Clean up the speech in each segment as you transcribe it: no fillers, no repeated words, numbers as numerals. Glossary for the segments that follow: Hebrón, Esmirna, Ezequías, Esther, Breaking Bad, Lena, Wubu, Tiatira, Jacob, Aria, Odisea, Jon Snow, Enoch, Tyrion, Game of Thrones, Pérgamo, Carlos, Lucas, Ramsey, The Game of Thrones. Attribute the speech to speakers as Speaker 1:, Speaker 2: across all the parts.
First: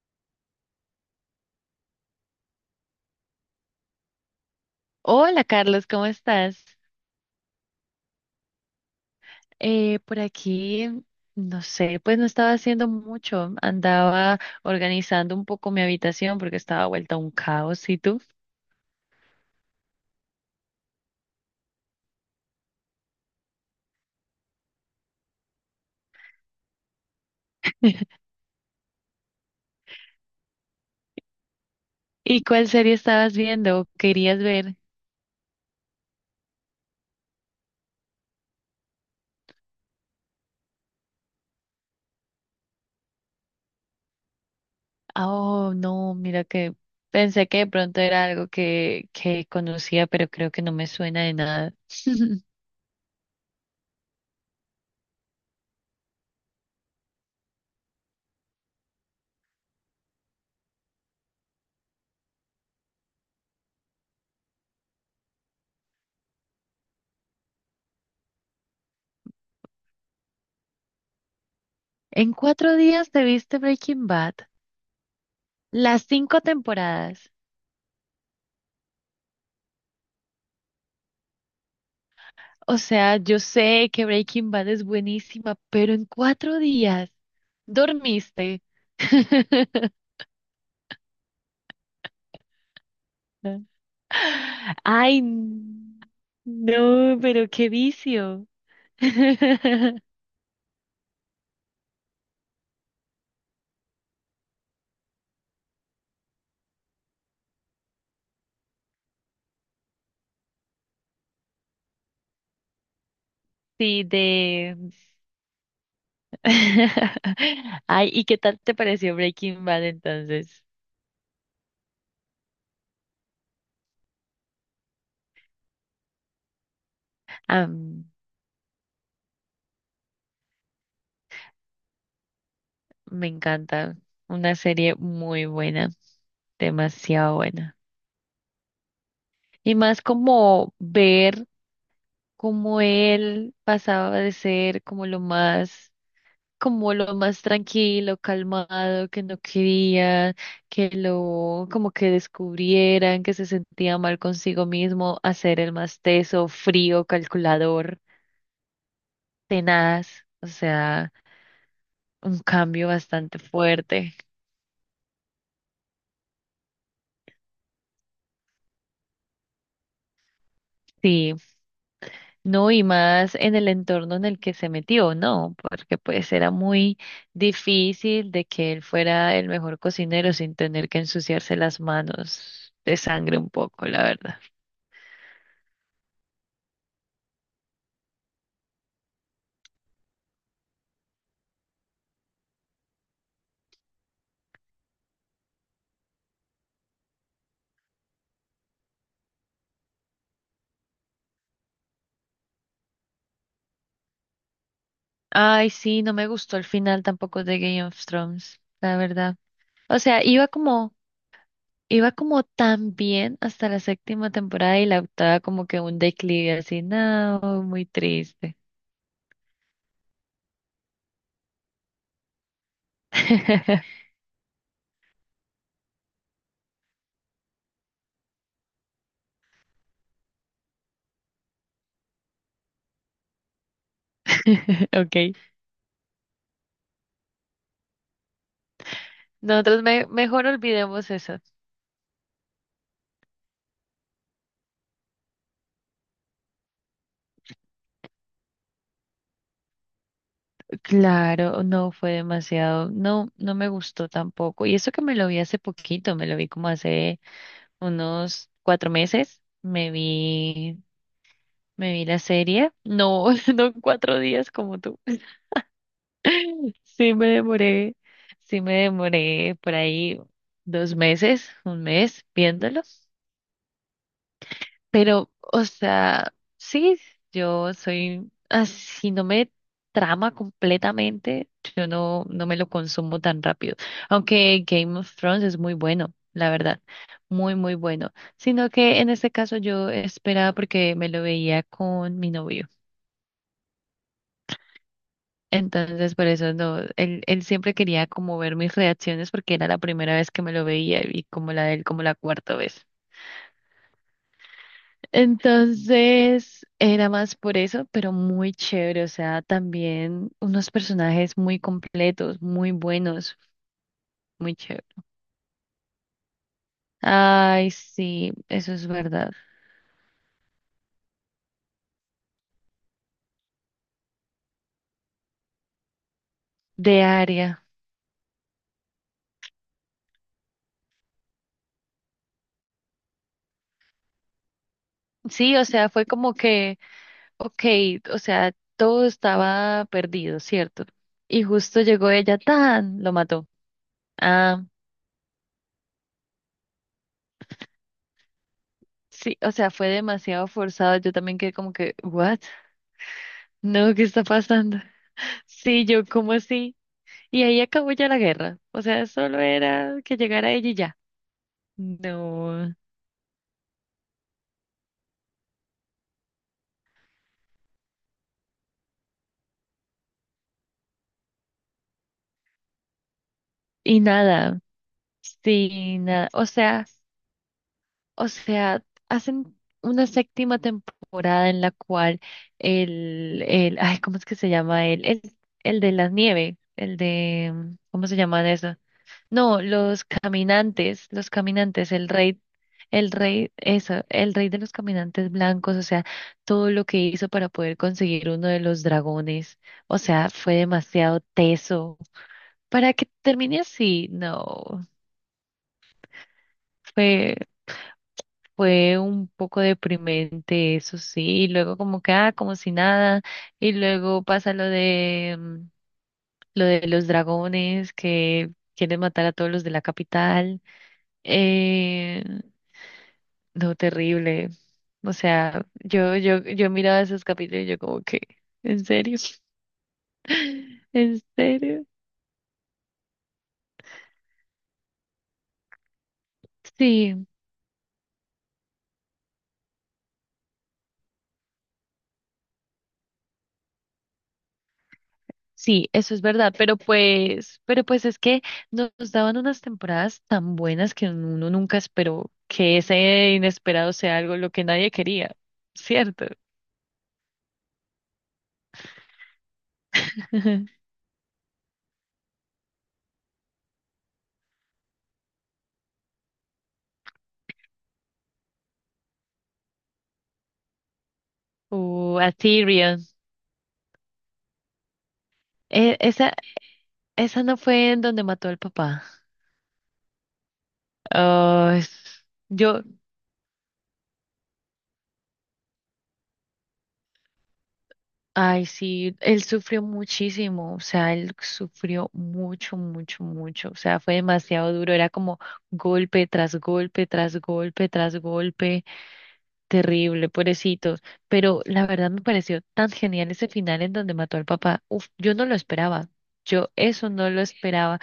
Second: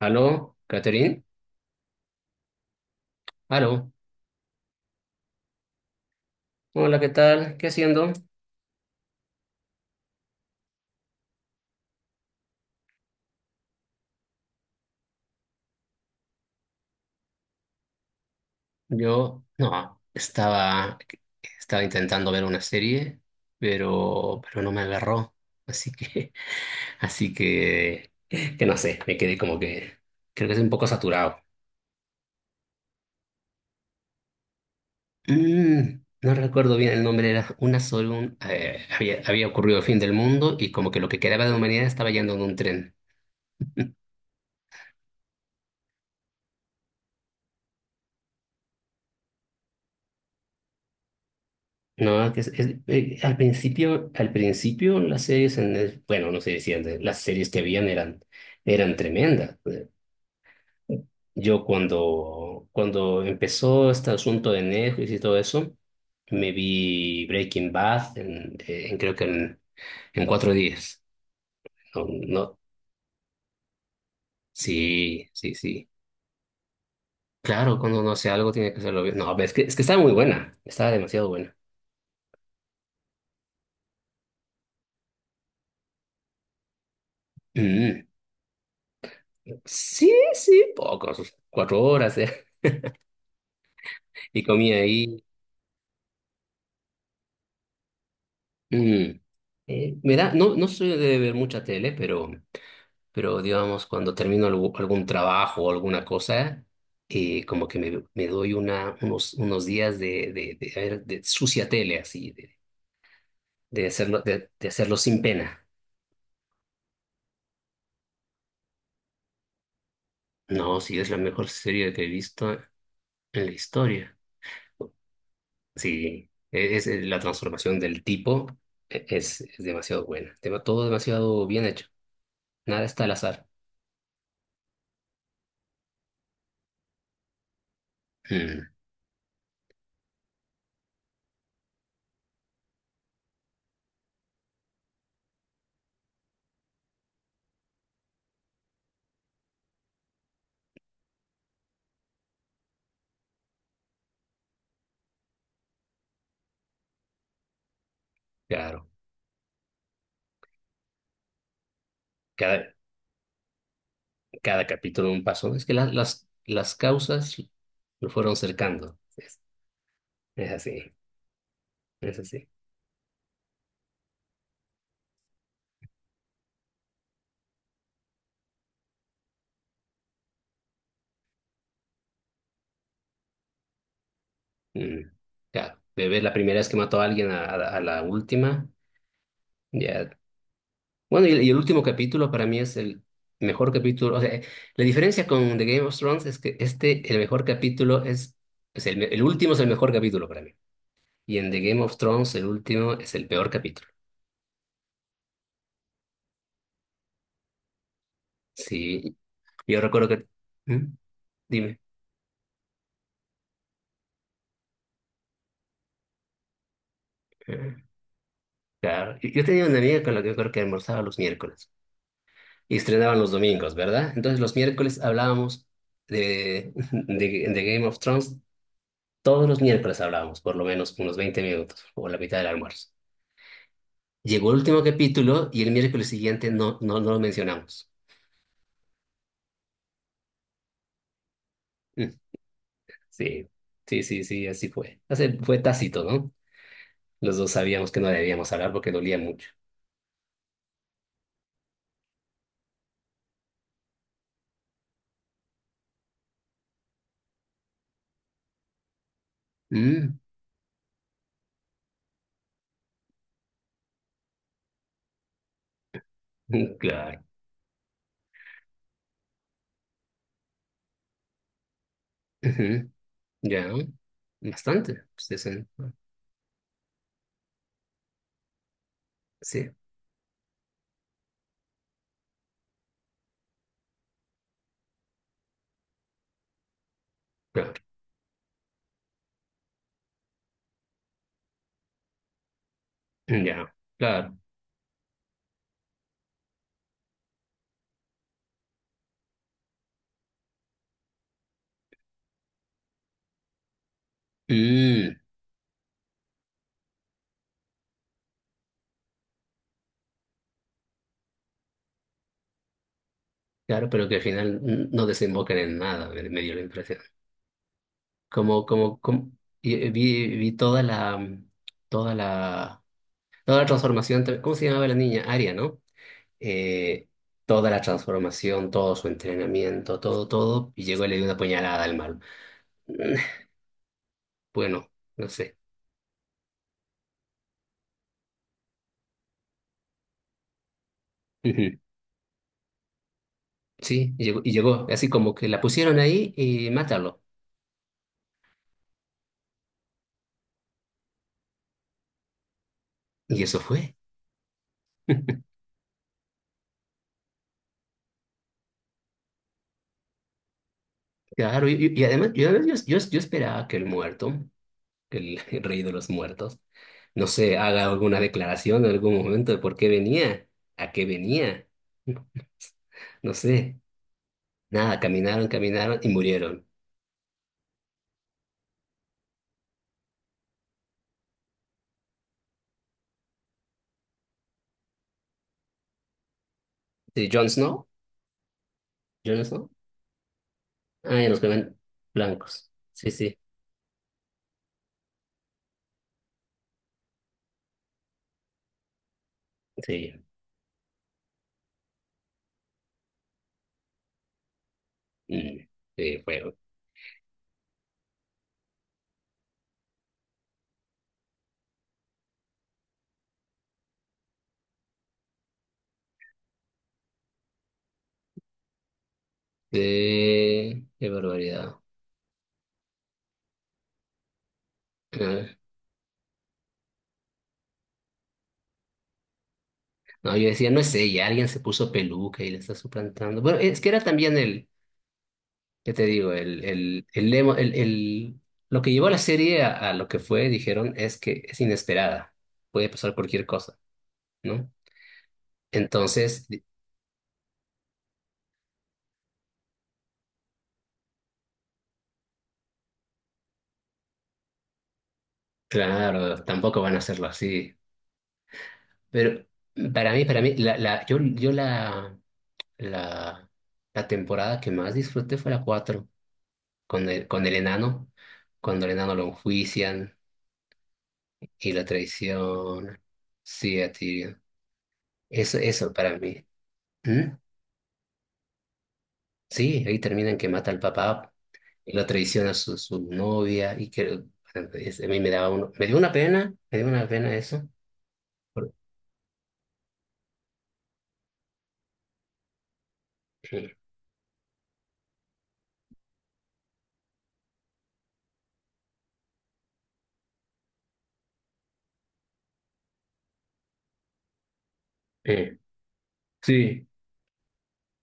Speaker 1: Aló, Catherine. Aló.
Speaker 2: Hola Carlos, ¿cómo estás?
Speaker 1: Hola, ¿qué tal? ¿Qué haciendo?
Speaker 2: Por aquí, no sé, pues no estaba haciendo mucho, andaba organizando un poco mi habitación porque estaba vuelta un caos, ¿y tú?
Speaker 1: Yo, no, estaba, estaba intentando ver una serie, pero, no me agarró. Así que, así que no sé, me quedé como que, creo que es un poco saturado.
Speaker 2: ¿Y cuál serie estabas viendo? ¿O querías ver?
Speaker 1: No recuerdo bien el nombre, era una sola, había, ocurrido el fin del mundo y como que lo que quedaba de la humanidad estaba yendo en un tren.
Speaker 2: Ah, oh, no, mira que pensé que de pronto era algo que conocía, pero creo que no me suena de nada.
Speaker 1: No, que es, al principio, las series bueno, no sé si las series que habían eran, eran tremendas. Yo cuando, cuando empezó este asunto de Netflix y todo eso, me vi Breaking Bad en creo que en 4 días. No,
Speaker 2: ¿En
Speaker 1: no,
Speaker 2: cuatro días te viste Breaking Bad,
Speaker 1: sí, sí, sí.
Speaker 2: las cinco temporadas?
Speaker 1: Claro, cuando uno hace algo tiene que hacerlo bien. No, es que estaba muy buena, estaba demasiado buena.
Speaker 2: O sea, yo sé que Breaking Bad es buenísima, pero en cuatro días
Speaker 1: Mm.
Speaker 2: dormiste.
Speaker 1: Sí, sí, pocos, 4 horas, y comía
Speaker 2: Ay,
Speaker 1: ahí.
Speaker 2: no, pero qué vicio.
Speaker 1: Mm. No, no soy de ver mucha tele, pero digamos, cuando termino algún trabajo o alguna cosa, como que me doy una, unos días de de sucia tele, así, de,
Speaker 2: Sí,
Speaker 1: de
Speaker 2: de...
Speaker 1: hacerlo sin pena.
Speaker 2: Ay, ¿y qué tal te pareció Breaking Bad entonces?
Speaker 1: No, sí, es la mejor serie que he visto en la historia. Sí, es, la
Speaker 2: Ah,
Speaker 1: transformación del tipo, es demasiado buena. Todo demasiado bien hecho. Nada está al
Speaker 2: me
Speaker 1: azar.
Speaker 2: encanta. Una serie muy buena, demasiado buena.
Speaker 1: Mm,
Speaker 2: Y más como ver como él pasaba de ser como lo más tranquilo, calmado, que no quería que lo, como que descubrieran, que se sentía mal consigo mismo, a ser el más teso, frío, calculador,
Speaker 1: claro.
Speaker 2: tenaz, o sea, un cambio bastante fuerte.
Speaker 1: Cada capítulo un paso. Es que las causas lo fueron cercando. Es así,
Speaker 2: Sí.
Speaker 1: es así.
Speaker 2: No, y más en el entorno en el que se metió, ¿no? Porque pues era muy difícil de que él fuera el mejor cocinero sin tener que ensuciarse las manos de sangre un poco, la verdad.
Speaker 1: Mm, claro, de ver la primera vez que mató a alguien a la última, ya. Bueno, y el último capítulo para mí es el mejor capítulo. O sea, la diferencia con The Game of Thrones es que este, el mejor capítulo es el último es el mejor capítulo para mí. Y en The Game of Thrones el último es el peor capítulo.
Speaker 2: Ay, sí, no me gustó el final tampoco de Game of Thrones, la
Speaker 1: Sí,
Speaker 2: verdad.
Speaker 1: yo
Speaker 2: O
Speaker 1: recuerdo
Speaker 2: sea,
Speaker 1: que... ¿Mm? Dime.
Speaker 2: iba como tan bien hasta la séptima temporada, y la octava como que un declive así, no, muy triste.
Speaker 1: Claro. Yo tenía una amiga con la que yo creo que almorzaba los miércoles y estrenaban los domingos, ¿verdad? Entonces los miércoles hablábamos de Game of Thrones, todos los miércoles hablábamos, por lo menos unos 20 minutos o la mitad del almuerzo. Llegó el último
Speaker 2: Ok.
Speaker 1: capítulo y el miércoles siguiente no, no, no lo mencionamos.
Speaker 2: Nosotros mejor olvidemos eso.
Speaker 1: Mm, sí, sí, así fue. O sea, fue tácito, ¿no? Los dos sabíamos que no debíamos hablar porque dolía mucho.
Speaker 2: Claro, no fue demasiado, no, no me gustó tampoco. Y eso que me lo vi hace poquito, me lo vi como hace unos cuatro meses,
Speaker 1: Mm,
Speaker 2: me vi la serie, no, no cuatro días como tú.
Speaker 1: mm,
Speaker 2: Sí
Speaker 1: claro.
Speaker 2: me demoré, sí me demoré por ahí dos meses, un mes viéndolo.
Speaker 1: Ujú, ya, bastante. Pues,
Speaker 2: Pero, o sea, sí, yo soy así, no me
Speaker 1: sí.
Speaker 2: trama completamente, yo no, no me lo consumo tan rápido. Aunque Game of Thrones es muy bueno, la verdad, muy
Speaker 1: Claro.
Speaker 2: bueno. Sino que en este caso yo esperaba porque me lo veía con mi novio.
Speaker 1: Ya, claro.
Speaker 2: Entonces, por eso no, él siempre quería como ver mis reacciones porque era la primera vez que me lo veía, y como la de él, como la cuarta vez.
Speaker 1: Mm,
Speaker 2: Entonces era más por eso, pero muy chévere. O sea, también unos personajes muy completos, muy buenos,
Speaker 1: claro, pero que al
Speaker 2: muy
Speaker 1: final
Speaker 2: chévere.
Speaker 1: no desembocan en nada, me dio la impresión.
Speaker 2: Ay, sí,
Speaker 1: Como,
Speaker 2: eso es
Speaker 1: como,
Speaker 2: verdad.
Speaker 1: como vi, vi toda la, toda la, toda la transformación, ¿cómo se llamaba la niña? Aria, ¿no?
Speaker 2: De
Speaker 1: Eh,
Speaker 2: área.
Speaker 1: toda la transformación, todo su entrenamiento, todo, todo, y llegó y le dio una puñalada al malo. Bueno, no sé.
Speaker 2: Sí, o sea, fue como que, ok, o sea, todo estaba perdido, ¿cierto? Y
Speaker 1: Ujú.
Speaker 2: justo llegó ella, tan, lo mató.
Speaker 1: Sí, y
Speaker 2: Ah,
Speaker 1: llegó, así como que la pusieron ahí y mátalo.
Speaker 2: sí, o sea, fue demasiado forzado. Yo también quedé como que, ¿what?
Speaker 1: Y eso fue.
Speaker 2: No, ¿qué está pasando? Sí, yo como así. Y ahí acabó ya la guerra. O sea, solo era que llegara ella y ya.
Speaker 1: Claro, y, y además yo,
Speaker 2: No.
Speaker 1: yo esperaba que el muerto el rey de los muertos, no sé, haga alguna declaración en algún momento de por qué venía, a qué venía. No sé,
Speaker 2: Y nada.
Speaker 1: nada, caminaron, caminaron
Speaker 2: Sí,
Speaker 1: y
Speaker 2: nada. O
Speaker 1: murieron.
Speaker 2: sea, o sea, hacen una séptima temporada en la cual ay, ¿cómo es que se llama él? El de la nieve, el
Speaker 1: ¿Sí, Jon
Speaker 2: de,
Speaker 1: Snow?
Speaker 2: ¿cómo se llama eso?
Speaker 1: ¿Jon
Speaker 2: No,
Speaker 1: Snow? Ah, ya
Speaker 2: los
Speaker 1: nos quedan
Speaker 2: caminantes,
Speaker 1: blancos. Sí,
Speaker 2: el
Speaker 1: sí,
Speaker 2: rey, eso, el rey de los caminantes blancos, o sea, todo lo que hizo para poder conseguir uno de los dragones, o
Speaker 1: sí.
Speaker 2: sea, fue demasiado teso. Para que termine así, no,
Speaker 1: Mm, sí, fuego.
Speaker 2: fue, fue un poco deprimente, eso sí, y luego como que, ah, como si nada, y luego pasa lo de, lo de los dragones que quieren matar a todos los de la capital.
Speaker 1: Sí, qué barbaridad.
Speaker 2: Eh, No, terrible. O
Speaker 1: Ah,
Speaker 2: sea, yo miraba esos capítulos y yo como que, ¿en serio?
Speaker 1: no, yo decía, no es
Speaker 2: ¿En
Speaker 1: ella, alguien se
Speaker 2: serio?
Speaker 1: puso peluca y le está suplantando. Bueno, es que era también el, ¿qué te digo? El,
Speaker 2: Sí,
Speaker 1: lo que llevó a la serie a lo que fue, dijeron, es que es inesperada. Puede pasar cualquier cosa, ¿no?
Speaker 2: sí, eso es
Speaker 1: Entonces,
Speaker 2: verdad.
Speaker 1: di-
Speaker 2: Pero pues es que nos daban unas temporadas tan buenas que uno nunca esperó que ese inesperado sea algo lo que nadie quería, ¿cierto?
Speaker 1: claro, tampoco van a hacerlo así. Pero para mí, yo, la, la temporada que más disfruté fue la 4 con el enano, cuando el enano lo enjuician y la
Speaker 2: O a
Speaker 1: traición.
Speaker 2: Tyrion.
Speaker 1: Sí, a Tyrion. Eso
Speaker 2: E-
Speaker 1: para
Speaker 2: esa,
Speaker 1: mí. ¿Mm?
Speaker 2: esa no fue en donde mató al papá.
Speaker 1: Sí, ahí terminan que mata al papá
Speaker 2: Ah,
Speaker 1: y lo
Speaker 2: es-
Speaker 1: traiciona su,
Speaker 2: yo,
Speaker 1: su novia y que bueno, a mí me daba uno, me dio una pena, me dio una pena eso.
Speaker 2: Ay,
Speaker 1: por-
Speaker 2: sí, él sufrió muchísimo, o sea, él sufrió mucho, mucho, mucho,
Speaker 1: eh,
Speaker 2: o sea, fue demasiado duro, era como golpe tras golpe, tras golpe, tras golpe, terrible, pobrecitos, pero la verdad me pareció tan genial ese final en donde mató al papá, uf, yo no lo
Speaker 1: eh,
Speaker 2: esperaba, yo
Speaker 1: Sí,
Speaker 2: eso no lo esperaba,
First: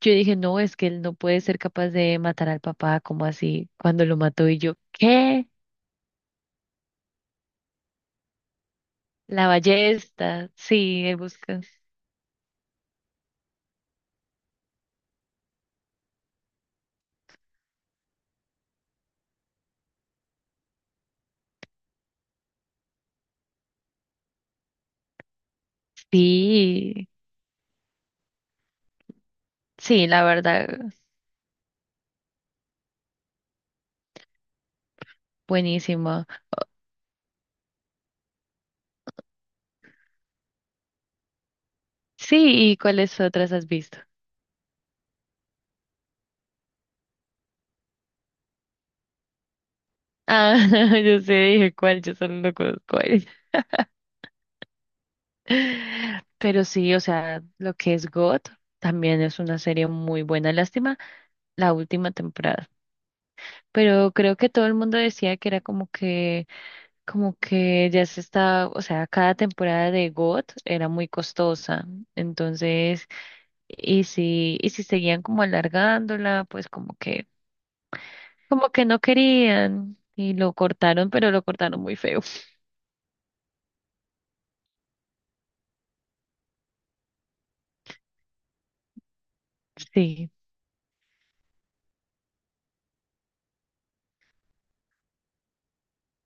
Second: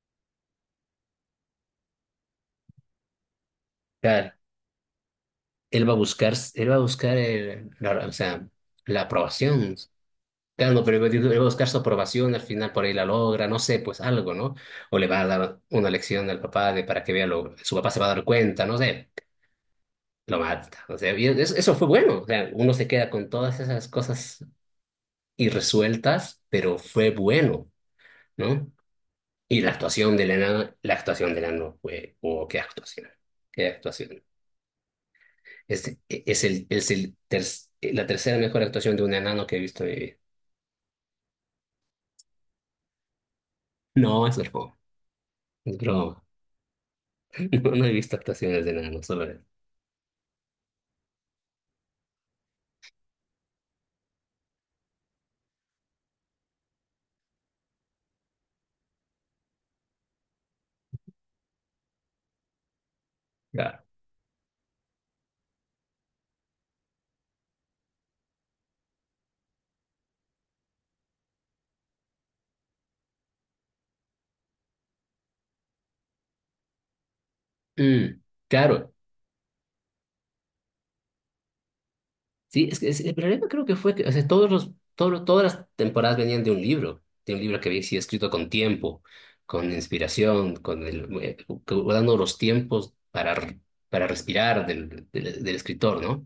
Speaker 2: yo dije, no, es que él no puede ser capaz de matar al papá, como así, cuando lo
Speaker 1: claro,
Speaker 2: mató y yo, ¿qué?
Speaker 1: él va a buscar, él va a buscar o sea, la
Speaker 2: La
Speaker 1: aprobación.
Speaker 2: ballesta,
Speaker 1: Claro, no, pero
Speaker 2: sí,
Speaker 1: él
Speaker 2: él
Speaker 1: va a
Speaker 2: busca,
Speaker 1: buscar su aprobación, al final por ahí la logra, no sé, pues algo, ¿no? O le va a dar una lección al papá de para que vea lo, su papá se va a dar cuenta, no sé, lo mata. O sea, y eso fue bueno, o sea, uno se queda con todas esas cosas y resueltas, pero
Speaker 2: sí.
Speaker 1: fue bueno, ¿no? Y la
Speaker 2: Sí,
Speaker 1: actuación
Speaker 2: la
Speaker 1: de
Speaker 2: verdad,
Speaker 1: Lena, la actuación de Leno fue, oh, qué actuación, qué actuación. Es,
Speaker 2: buenísimo.
Speaker 1: es, el, la tercera mejor actuación de un enano que he visto en mi vida.
Speaker 2: Sí, ¿y cuáles otras has visto?
Speaker 1: No, es broma, es broma. No, no he visto actuaciones de enano, solo es.
Speaker 2: Ah, yo sé, dije cuál, yo solo no conozco él. Pero sí, o sea, lo que es God también es una serie muy buena. Lástima la última temporada.
Speaker 1: Claro.
Speaker 2: Pero creo que todo el mundo decía que era como que ya se está, o sea, cada temporada de God era muy costosa. Entonces, y si seguían como alargándola, pues como que
Speaker 1: Mm,
Speaker 2: como que
Speaker 1: claro.
Speaker 2: no querían y lo cortaron, pero lo cortaron muy feo.
Speaker 1: Sí, es que el problema creo que fue que o sea, todos los, todas las temporadas venían de un libro que había sido escrito con tiempo, con
Speaker 2: Sí,
Speaker 1: inspiración, con el, dando los tiempos para respirar del escritor, ¿no?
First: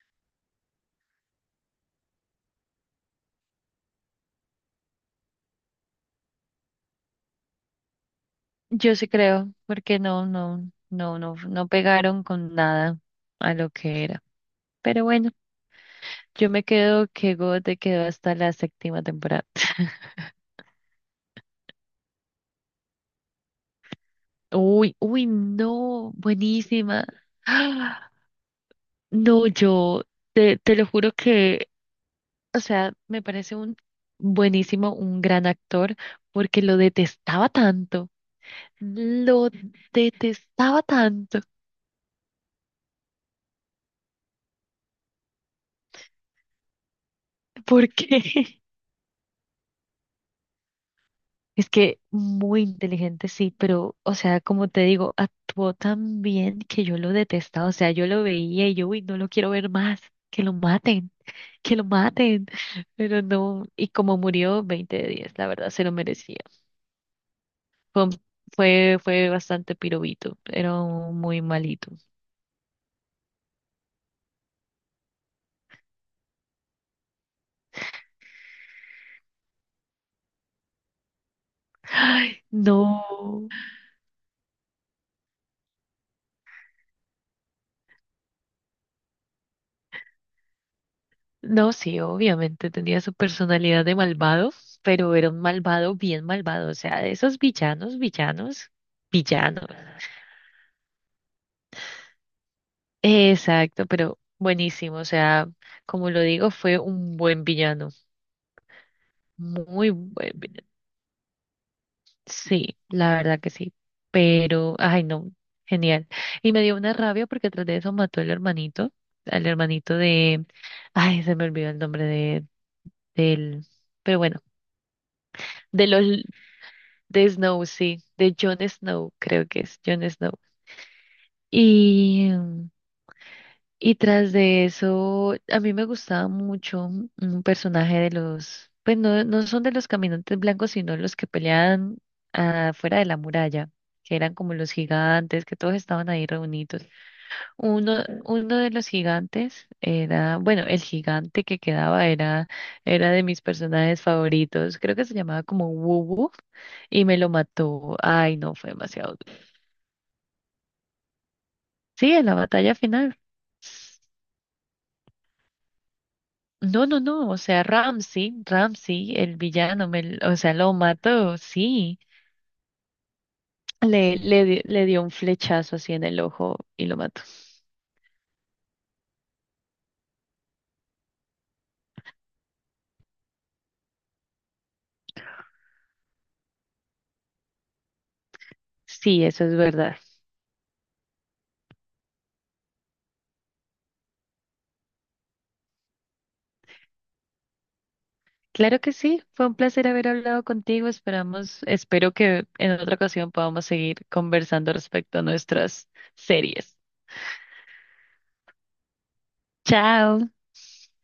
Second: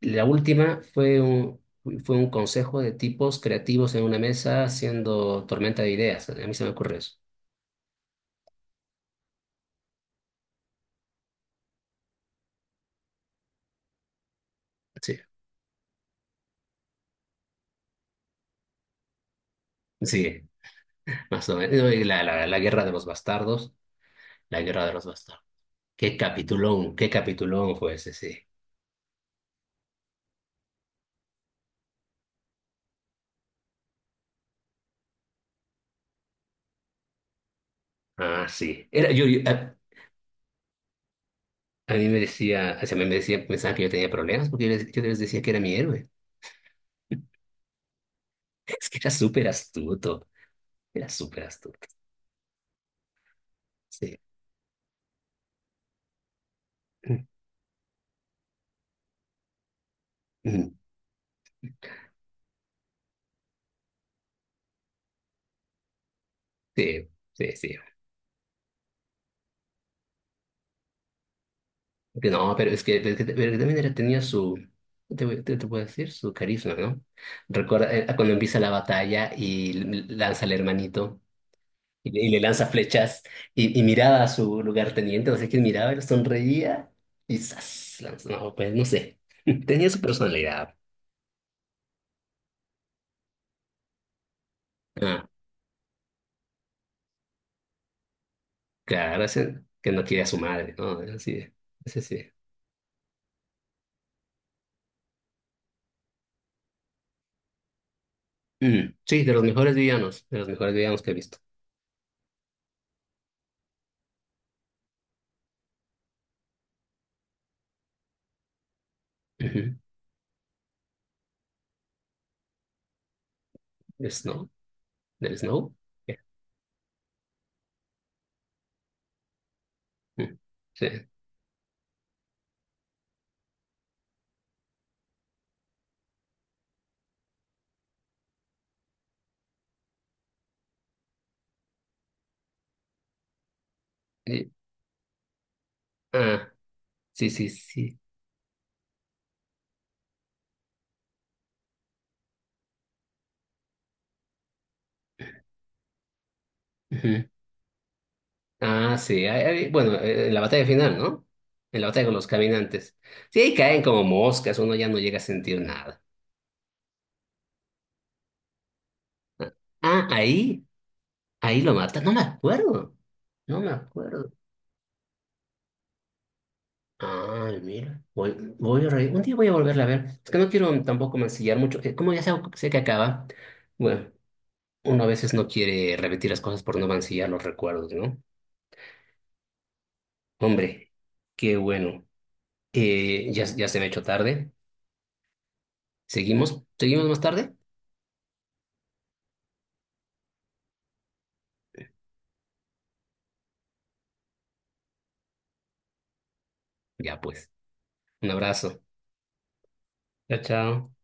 Speaker 1: La última fue un consejo de tipos creativos en una mesa haciendo tormenta de ideas. A mí se me ocurre eso.
Speaker 2: yo sí creo, porque no pegaron con nada a lo que era. Pero
Speaker 1: Sí,
Speaker 2: bueno, yo me quedo que God te quedó hasta la séptima temporada.
Speaker 1: sí, más o menos. No, y la guerra de los bastardos, la guerra de los
Speaker 2: Uy,
Speaker 1: bastardos.
Speaker 2: no, buenísima.
Speaker 1: Qué capitulón fue
Speaker 2: ¡Ah!
Speaker 1: ese, sí.
Speaker 2: No, te lo juro que, o sea, me parece un buenísimo, un gran actor, porque lo detestaba tanto,
Speaker 1: Ah, sí. Era,
Speaker 2: lo detestaba tanto.
Speaker 1: a mí me decía, o sea, me me decía, pensaba que yo tenía problemas porque yo les decía que era mi héroe.
Speaker 2: Porque
Speaker 1: Es que era súper astuto, era súper
Speaker 2: es
Speaker 1: astuto.
Speaker 2: que muy inteligente, sí, pero, o
Speaker 1: Sí.
Speaker 2: sea, como te digo, actuó tan bien que yo lo detestaba, o sea, yo lo veía y yo, uy, no lo quiero ver más, que lo
Speaker 1: Mm,
Speaker 2: maten, que lo maten, pero no, y como murió, 20 de 10 la verdad, se lo merecía.
Speaker 1: sí, sí, sí.
Speaker 2: Fue, un- fue, fue bastante pirobito, era un muy malito.
Speaker 1: Que no, pero es que, pero que también tenía su, te, te puedo decir, su carisma, ¿no? Recuerda cuando empieza la batalla y lanza al hermanito. Y le, y le
Speaker 2: Ay,
Speaker 1: lanza flechas
Speaker 2: no.
Speaker 1: y miraba a su lugarteniente, no sé quién miraba, él sonreía y ¡zas! No, pues no sé. Tenía su personalidad.
Speaker 2: No, sí, obviamente tenía su personalidad de malvado, pero
Speaker 1: Ah,
Speaker 2: era un malvado bien malvado, o sea, de esos villanos, villanos,
Speaker 1: claro, ese
Speaker 2: villanos.
Speaker 1: que no quiere a su madre, ¿no? Ese sí, ese sí.
Speaker 2: Exacto, pero buenísimo, o sea, como lo digo, fue un buen villano,
Speaker 1: Mm, sí, de los mejores
Speaker 2: muy
Speaker 1: villanos,
Speaker 2: buen
Speaker 1: de los
Speaker 2: villano.
Speaker 1: mejores villanos que he visto.
Speaker 2: Sí, la verdad que sí, pero, ay, no, genial. Y me dio una rabia porque tras de eso mató al
Speaker 1: Ujú.
Speaker 2: hermanito de, ay, se me olvidó el nombre de, del,
Speaker 1: ¿De
Speaker 2: pero bueno,
Speaker 1: Snow? ¿Del Snow?
Speaker 2: de los
Speaker 1: Ya.
Speaker 2: de Snow, sí, de Jon Snow, creo que es Jon Snow.
Speaker 1: Mm, sí.
Speaker 2: Y, y tras de eso, a mí me gustaba mucho un personaje de los, pues no, no son de los caminantes blancos, sino los que peleaban afuera de la muralla, que eran
Speaker 1: Y-
Speaker 2: como los gigantes, que todos estaban ahí
Speaker 1: ah,
Speaker 2: reunidos.
Speaker 1: sí, sí, sí.
Speaker 2: Uno de los gigantes era, bueno, el gigante que quedaba era, era de mis personajes favoritos, creo que se llamaba como Wubu y me lo mató. Ay, no, fue
Speaker 1: Ah,
Speaker 2: demasiado.
Speaker 1: sí. Bueno, en la batalla final, ¿no? En la batalla
Speaker 2: Sí,
Speaker 1: con
Speaker 2: en
Speaker 1: los
Speaker 2: la batalla
Speaker 1: caminantes.
Speaker 2: final.
Speaker 1: Sí, ahí caen como moscas, uno ya no llega a sentir nada.
Speaker 2: No, no, no, o sea, Ramsey, el villano,
Speaker 1: Ah,
Speaker 2: o sea,
Speaker 1: ahí,
Speaker 2: lo mató,
Speaker 1: ahí lo
Speaker 2: sí.
Speaker 1: mata. No me acuerdo. No me acuerdo.
Speaker 2: Le dio un flechazo así en el ojo y lo mató.
Speaker 1: Ay, mira. Voy, un día voy a volverla a ver. Es que no quiero tampoco mancillar mucho. Como ya sé, sé que acaba, bueno, uno a veces no quiere repetir las cosas por no mancillar los recuerdos, ¿no?
Speaker 2: Sí, eso es verdad.
Speaker 1: Hombre, qué bueno. Ya se me ha hecho tarde. ¿Seguimos? ¿Seguimos más tarde?
Speaker 2: Claro que sí, fue un placer haber hablado contigo. Esperamos, espero que en otra ocasión podamos seguir conversando respecto a nuestras series.
Speaker 1: Ya pues. Un abrazo.
Speaker 2: Chao.
Speaker 1: Chao, chao.